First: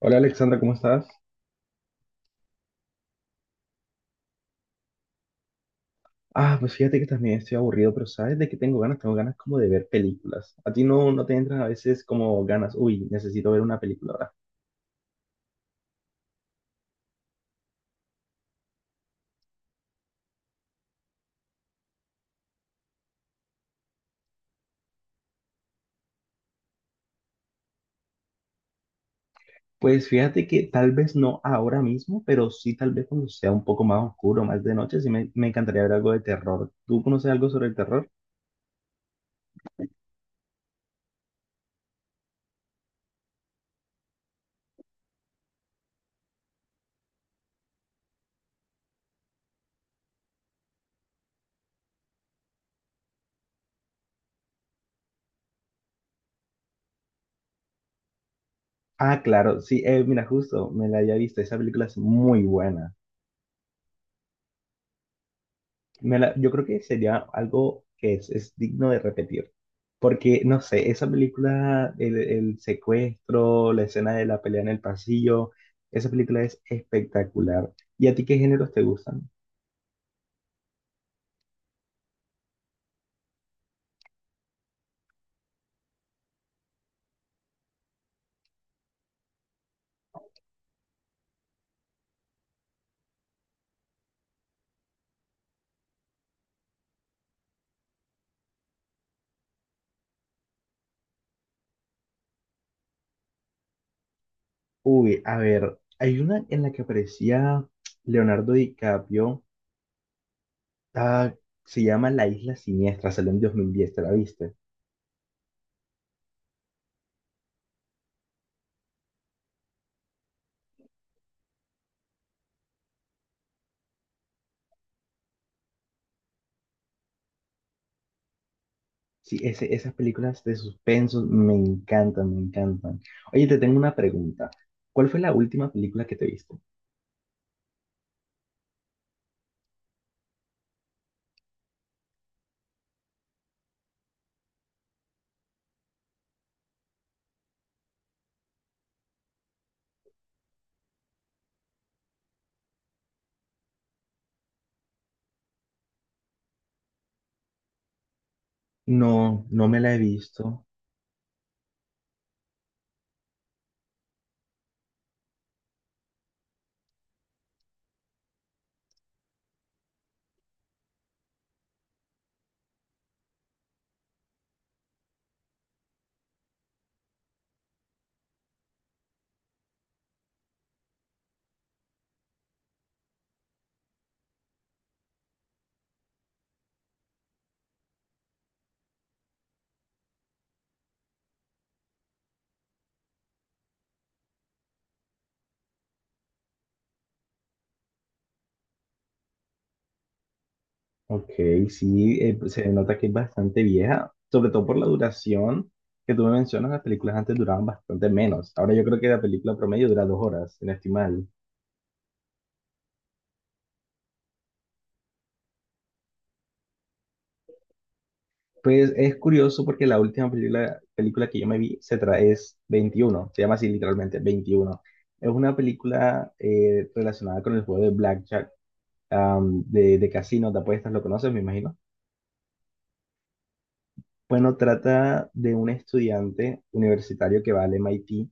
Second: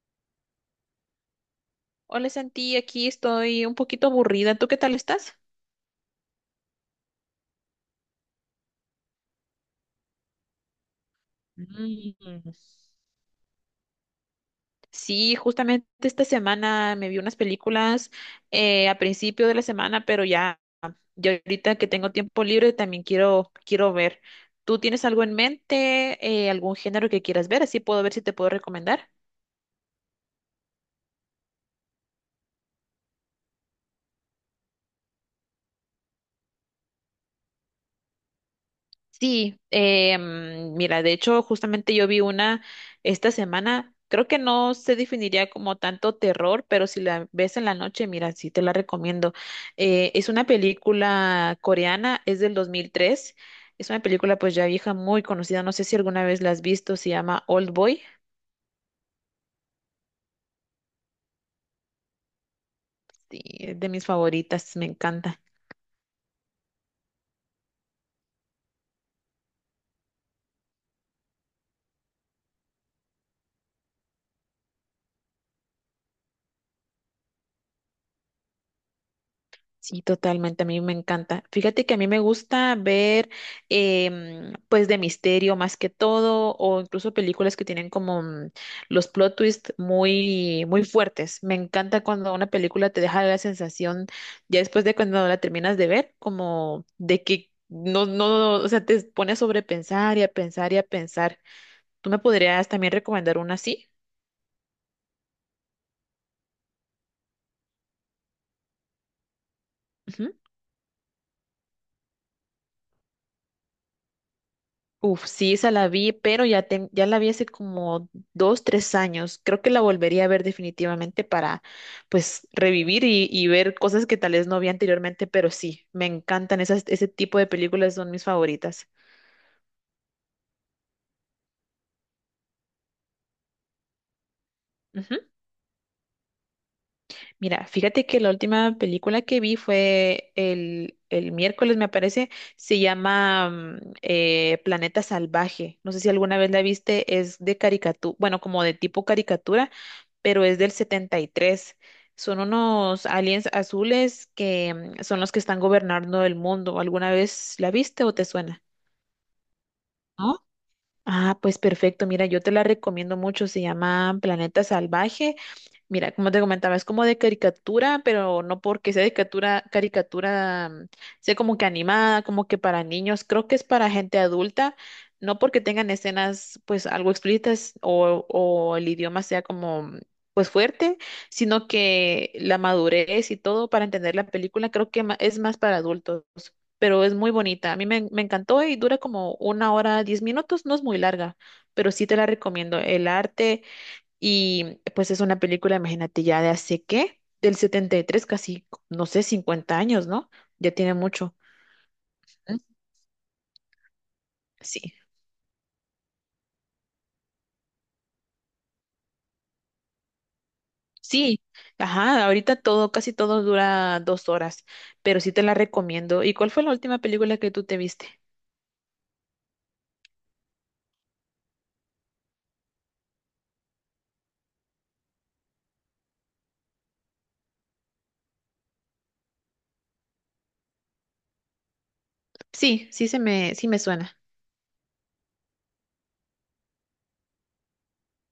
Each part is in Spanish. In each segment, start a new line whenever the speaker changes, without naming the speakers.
Hola Alexandra, ¿cómo estás?
Hola Santi, aquí estoy un poquito aburrida. ¿Tú qué tal estás?
Ah, pues fíjate que también estoy aburrido, pero ¿sabes de qué tengo ganas? Tengo ganas como de ver películas. ¿A ti no, no te entran a veces como
Mm.
ganas? Uy, necesito ver una película ahora.
Sí, justamente esta semana me vi unas películas a principio de la semana, pero ya, ya ahorita que tengo tiempo libre también quiero, quiero ver. ¿Tú tienes algo en mente, algún género que quieras ver? Así puedo ver si te puedo recomendar.
Pues fíjate que tal vez no ahora mismo, pero sí tal vez cuando sea un poco más oscuro, más de noche, sí me encantaría ver algo de terror. ¿Tú conoces algo sobre el terror?
Sí, mira, de hecho, justamente yo vi una esta semana. Creo que no se definiría como tanto terror, pero si la ves en la noche, mira, sí te la recomiendo. Es una película coreana, es del 2003. Es una película pues ya vieja, muy conocida, no sé si alguna vez la has visto, se llama Old Boy.
Ah, claro, sí, mira, justo, me la había visto, esa película es muy buena.
Sí, es de mis favoritas, me encanta.
Yo creo que sería algo que es digno de repetir. Porque, no sé, esa película, el secuestro, la escena de la pelea en el pasillo, esa película es espectacular. ¿Y a ti qué géneros te gustan?
Sí, totalmente, a mí me encanta. Fíjate que a mí me gusta ver, pues, de misterio más que todo, o incluso películas que tienen como los plot twists muy, muy fuertes. Me encanta cuando una película te deja la sensación, ya después de cuando la terminas de ver, como de que no, no, o sea, te pone a sobrepensar y a pensar y a pensar. ¿Tú me podrías también recomendar una así?
Uy, a ver, hay una en la que aparecía Leonardo DiCaprio,
Ujú.
ah, se llama La Isla Siniestra, salió en 2010, ¿te la viste?
Uf, sí, esa la vi, pero ya, ya la vi hace como 2, 3 años. Creo que la volvería a ver definitivamente para, pues, revivir y ver cosas que tal vez no vi anteriormente, pero sí, me encantan esas, ese tipo de películas, son mis favoritas.
Sí, ese, esas películas de suspenso me encantan, me encantan. Oye, te tengo una pregunta. ¿Cuál fue la última película que te viste?
Mira, fíjate que la última película que vi fue el miércoles, me parece. Se llama Planeta Salvaje. No sé si alguna vez la viste, es de caricatura, bueno, como de tipo caricatura, pero es del 73. Son unos aliens azules que son los que están gobernando el mundo. ¿Alguna vez la viste o te suena?
No, no me la he visto.
Ah, pues perfecto. Mira, yo te la recomiendo mucho. Se llama Planeta Salvaje. Mira, como te comentaba, es como de caricatura, pero no porque sea de caricatura, caricatura, sea como que animada, como que para niños. Creo que es para gente adulta, no porque tengan escenas, pues, algo explícitas o el idioma sea como, pues, fuerte, sino que la madurez y todo para entender la película, creo que es más para adultos, pero es muy bonita. A mí me encantó y dura como una hora, 10 minutos, no es muy larga, pero sí te la recomiendo. El arte, y pues es una película, imagínate, ya de hace qué, del 73, casi, no sé, 50 años, ¿no? Ya tiene
Ok,
mucho.
sí, pues,
¿Mm?
se nota que es bastante vieja, sobre todo por la
Sí.
duración que tú me mencionas, las películas antes duraban bastante menos. Ahora yo creo que la película promedio dura 2 horas, si no estoy mal.
Sí, ajá, ahorita todo, casi todo dura 2 horas, pero sí te la recomiendo. ¿Y cuál fue la última película que tú te viste?
Pues es curioso porque la última película que yo me vi, se trae es 21, se llama así literalmente 21. Es una película relacionada con el juego de Blackjack, de casino, de apuestas, ¿lo conoces, me imagino?
Sí, sí me suena.
Bueno, trata de un estudiante universitario que va al MIT.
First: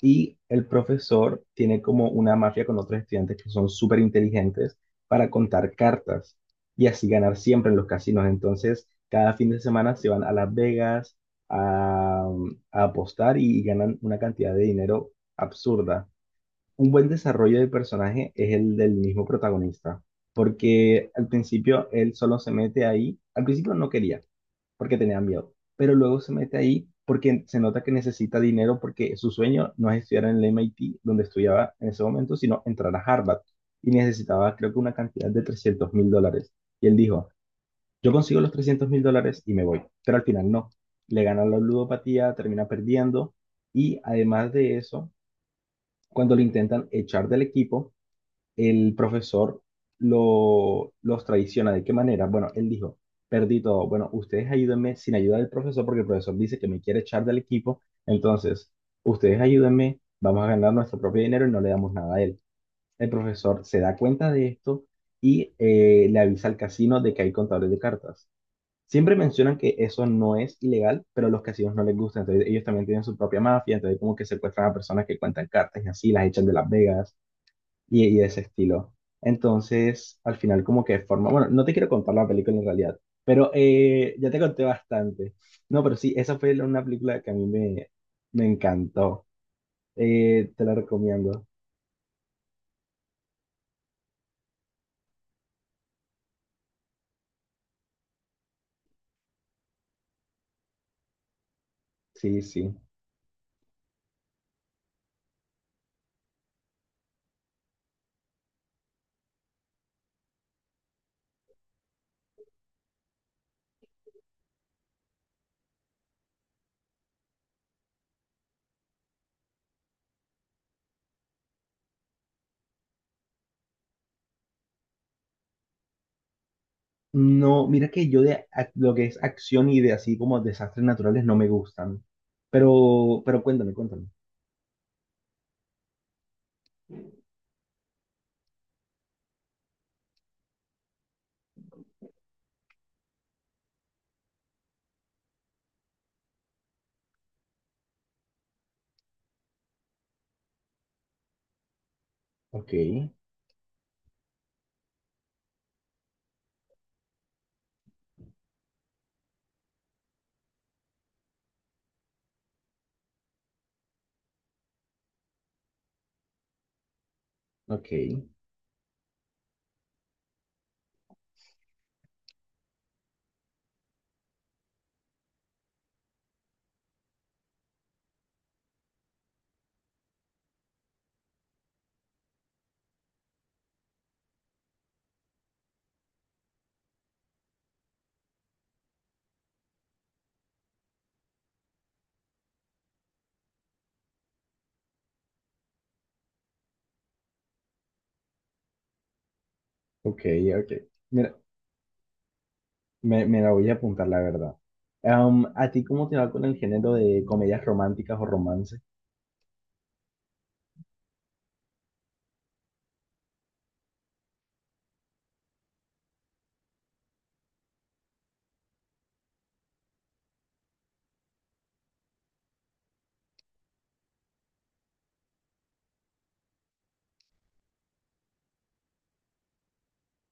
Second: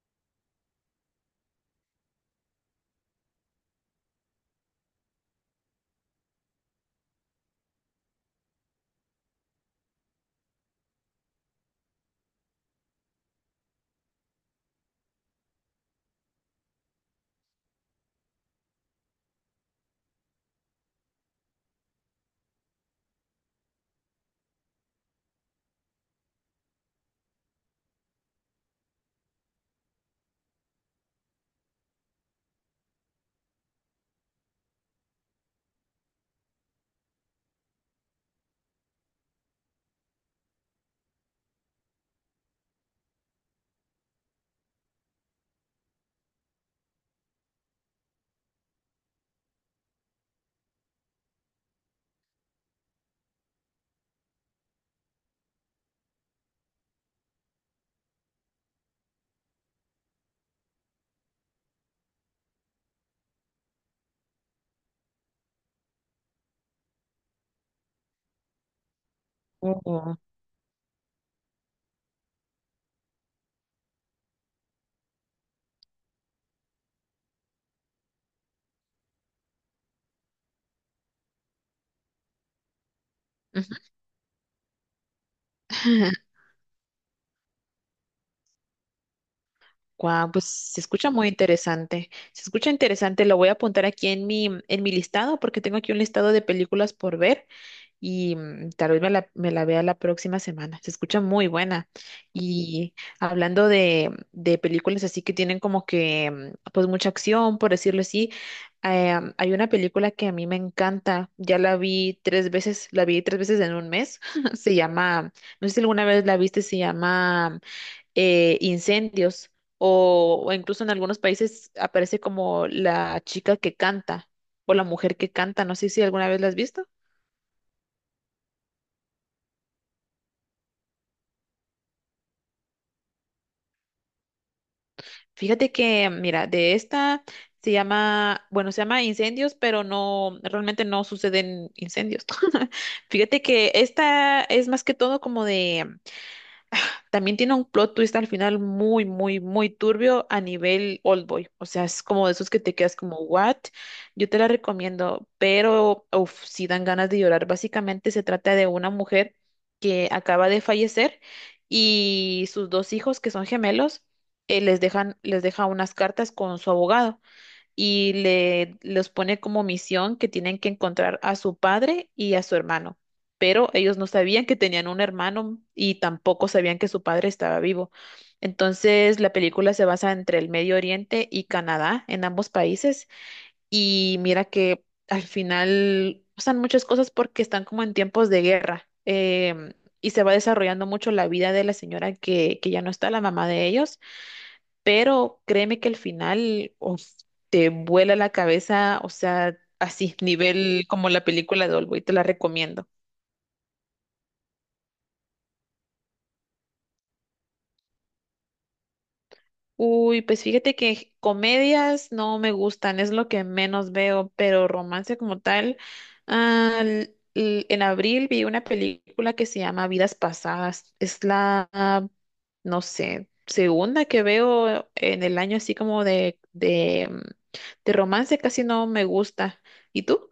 Y el profesor tiene como una mafia con otros estudiantes que son súper inteligentes para contar cartas y así ganar siempre en los casinos. Entonces, cada fin de semana se van a Las Vegas a, a apostar y ganan una cantidad de dinero absurda. Un buen desarrollo de personaje es el del mismo protagonista, porque al principio él solo se mete ahí, al principio no quería, porque tenía miedo, pero luego se mete ahí porque se nota que necesita dinero porque su sueño no es estudiar en el MIT, donde estudiaba en ese momento, sino entrar a Harvard y necesitaba creo que una cantidad de $300.000. Y él dijo, yo consigo los $300.000 y me voy, pero al final no, le gana la ludopatía, termina perdiendo y además de eso, cuando lo intentan echar del equipo, el profesor los traiciona. ¿De qué manera? Bueno, él dijo, perdí todo. Bueno, ustedes ayúdenme sin ayuda del profesor porque el profesor dice que me quiere echar del equipo. Entonces, ustedes ayúdenme, vamos a ganar nuestro propio dinero y no le damos nada a él. El profesor se da cuenta de esto y le avisa al casino de que hay contadores de cartas. Siempre mencionan que eso
Oh.
no es ilegal, pero a los casinos no les gusta, entonces ellos también tienen su propia mafia, entonces como que secuestran a personas que cuentan cartas y así las echan de Las Vegas y de ese estilo. Entonces, al final como que forma, bueno, no te quiero contar la película en realidad, pero
Ujú.
ya te conté bastante. No, pero sí, esa fue una película que a mí me encantó.
Guau, pues
Te la
se escucha muy
recomiendo.
interesante. Se escucha interesante, lo voy a apuntar aquí en mi listado porque tengo aquí un listado de películas por ver y tal vez me la vea la próxima semana. Se escucha muy buena.
Sí, sí.
Y hablando de películas así que tienen como que pues mucha acción, por decirlo así, hay una película que a mí me encanta. Ya la vi tres veces, la vi tres veces en un mes. Se llama, no sé si alguna vez la viste, se llama incendios, o incluso en algunos países aparece como la chica que canta o la mujer que canta. No sé si alguna vez la has visto.
No, mira que yo lo que es acción y de así como desastres naturales no me gustan. Pero cuéntame, cuéntame.
Fíjate que, mira, de esta se llama, bueno, se llama incendios, pero no, realmente no suceden incendios. Fíjate que esta es más que todo como de. También tiene un plot twist al final muy, muy, muy turbio a nivel Oldboy. O sea, es como de esos que
Ok,
te quedas como, ¿what? Yo te la recomiendo, pero uf, sí dan ganas de llorar. Básicamente se trata de una mujer que acaba de fallecer y sus dos hijos, que son gemelos. Les deja unas cartas con su abogado
ok,
y le los pone como misión que tienen que encontrar a su padre y a su hermano. Pero ellos no sabían que tenían un hermano y tampoco sabían que su padre estaba vivo. Entonces, la película se basa entre el Medio Oriente y Canadá, en ambos países, y mira que al final pasan muchas cosas porque están como en tiempos de guerra. em, y se va desarrollando mucho la vida de la señora que ya no está, la mamá de ellos, pero créeme que al final, uf, te vuela la cabeza, o sea, así,
ok, ok.
nivel como la
Mira,
película de Oldboy, te la recomiendo.
me la voy a apuntar, la verdad. ¿A ti cómo te va con el género de comedias románticas o romance?
Uy, pues fíjate que comedias no me gustan, es lo que menos veo, pero romance como tal, en abril vi una película que se llama Vidas Pasadas, es la, no sé, segunda que veo en el año así como de romance, casi no me gusta. ¿Y tú?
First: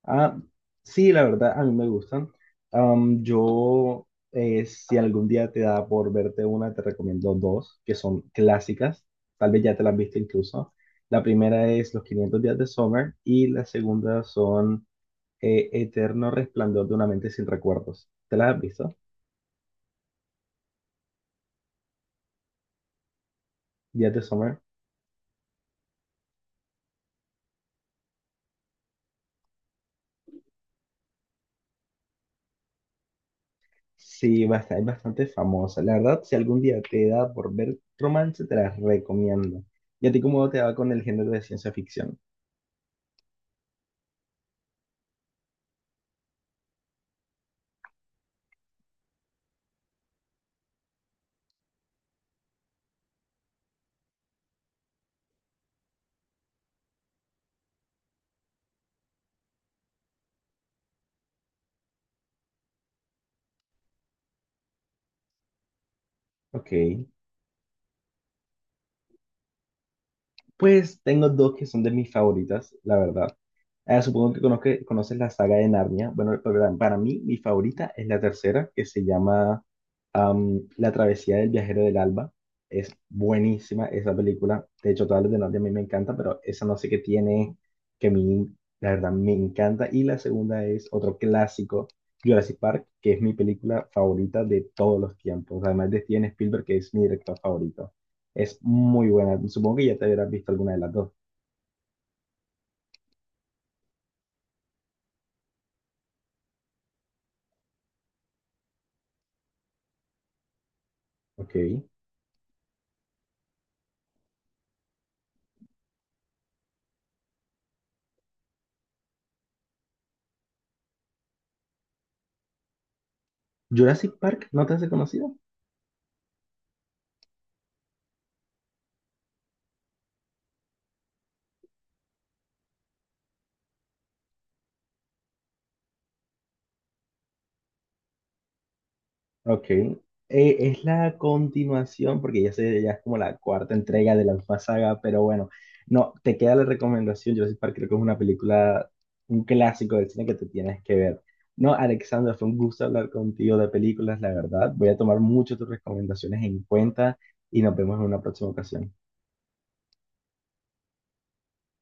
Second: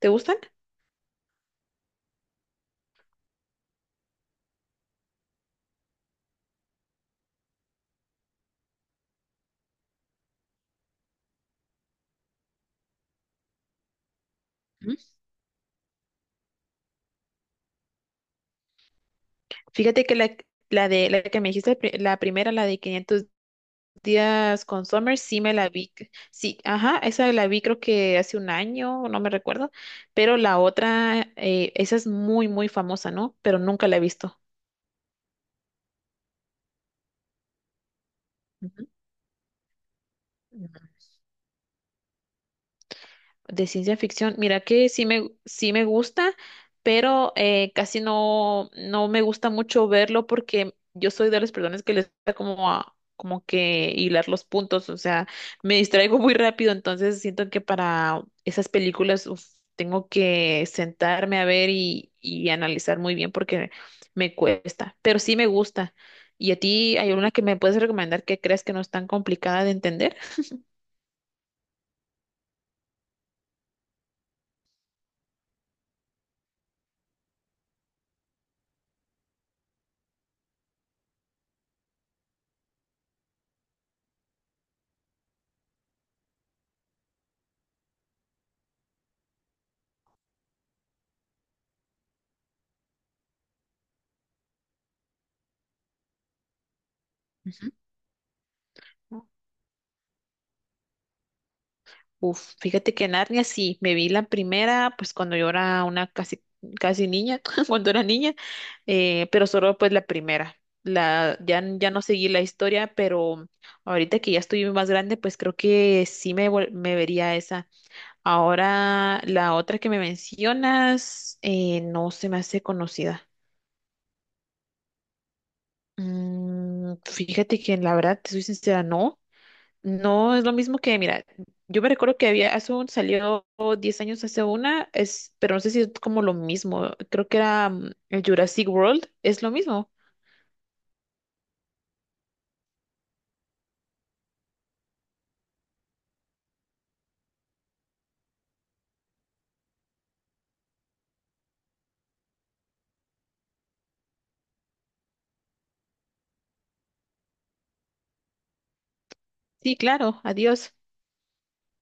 ¿Te gusta?
Ah, sí, la verdad, a mí me gustan. Si algún día te da por verte una, te recomiendo dos, que son clásicas. Tal vez ya te las viste incluso. La primera es Los 500 días de Summer y la segunda son
Ujú.
Eterno Resplandor de una mente sin recuerdos. ¿Te las has visto?
Fíjate que la de la que me dijiste, la primera, la de 500
Días de Summer.
días con Summer, sí me la vi. Sí, ajá, esa la vi creo que hace un año, no me recuerdo, pero la otra, esa es muy, muy famosa, ¿no? Pero nunca la he visto.
Sí, basta, es bastante famosa. La verdad, si algún día te da por ver romance, te la
Ujú.
recomiendo. ¿Y a ti cómo te va
Ujú.
con el género de ciencia ficción?
De ciencia ficción, mira que sí me gusta, pero casi no, no me gusta mucho verlo porque yo soy de las personas que les gusta como como que hilar los puntos, o sea, me distraigo muy rápido, entonces siento que para esas películas, uf, tengo que sentarme a ver y analizar muy bien porque me cuesta, pero sí me gusta. ¿Y a
Ok.
ti hay una que me puedes recomendar que creas que no es tan complicada de entender?
Pues tengo dos que son de mis favoritas, la verdad. Supongo que conoces la saga de Narnia. Bueno, para mí, mi favorita es la tercera, que se llama La travesía del viajero del alba. Es buenísima esa película. De hecho, todas las de Narnia a mí me encantan, pero esa no sé qué tiene, que a mí, la verdad, me encanta. Y la segunda es otro clásico, Jurassic Park, que es mi película favorita de todos los tiempos. Además de Steven Spielberg, que es mi director favorito. Es muy
Ujú.
buena. Supongo que ya te habrás visto alguna de las dos.
Uf, fíjate que Narnia sí, me vi la primera, pues cuando yo era una casi, casi niña, cuando era niña, pero solo pues la primera.
Ok.
Ya, ya no seguí la historia, pero ahorita que ya estoy más grande, pues creo que sí me vería esa. Ahora, la otra que me mencionas, no se me hace conocida.
Jurassic Park, ¿no te has conocido?
Fíjate que la verdad, te soy sincera, no. No, es lo mismo que, mira, yo me recuerdo que había, salió 10 años hace una, pero no sé si es como lo mismo, creo que era el Jurassic World, es lo
Ok.
mismo.
Es la continuación, porque ya sé, ya es como la cuarta entrega de la misma saga, pero bueno, no, te queda la recomendación. Jurassic Park creo que es una película, un clásico del cine que te tienes que ver. No, Alexandra, fue un gusto hablar contigo de películas, la verdad. Voy a tomar mucho tus recomendaciones en cuenta y nos vemos en una próxima ocasión.
Sí, claro, adiós.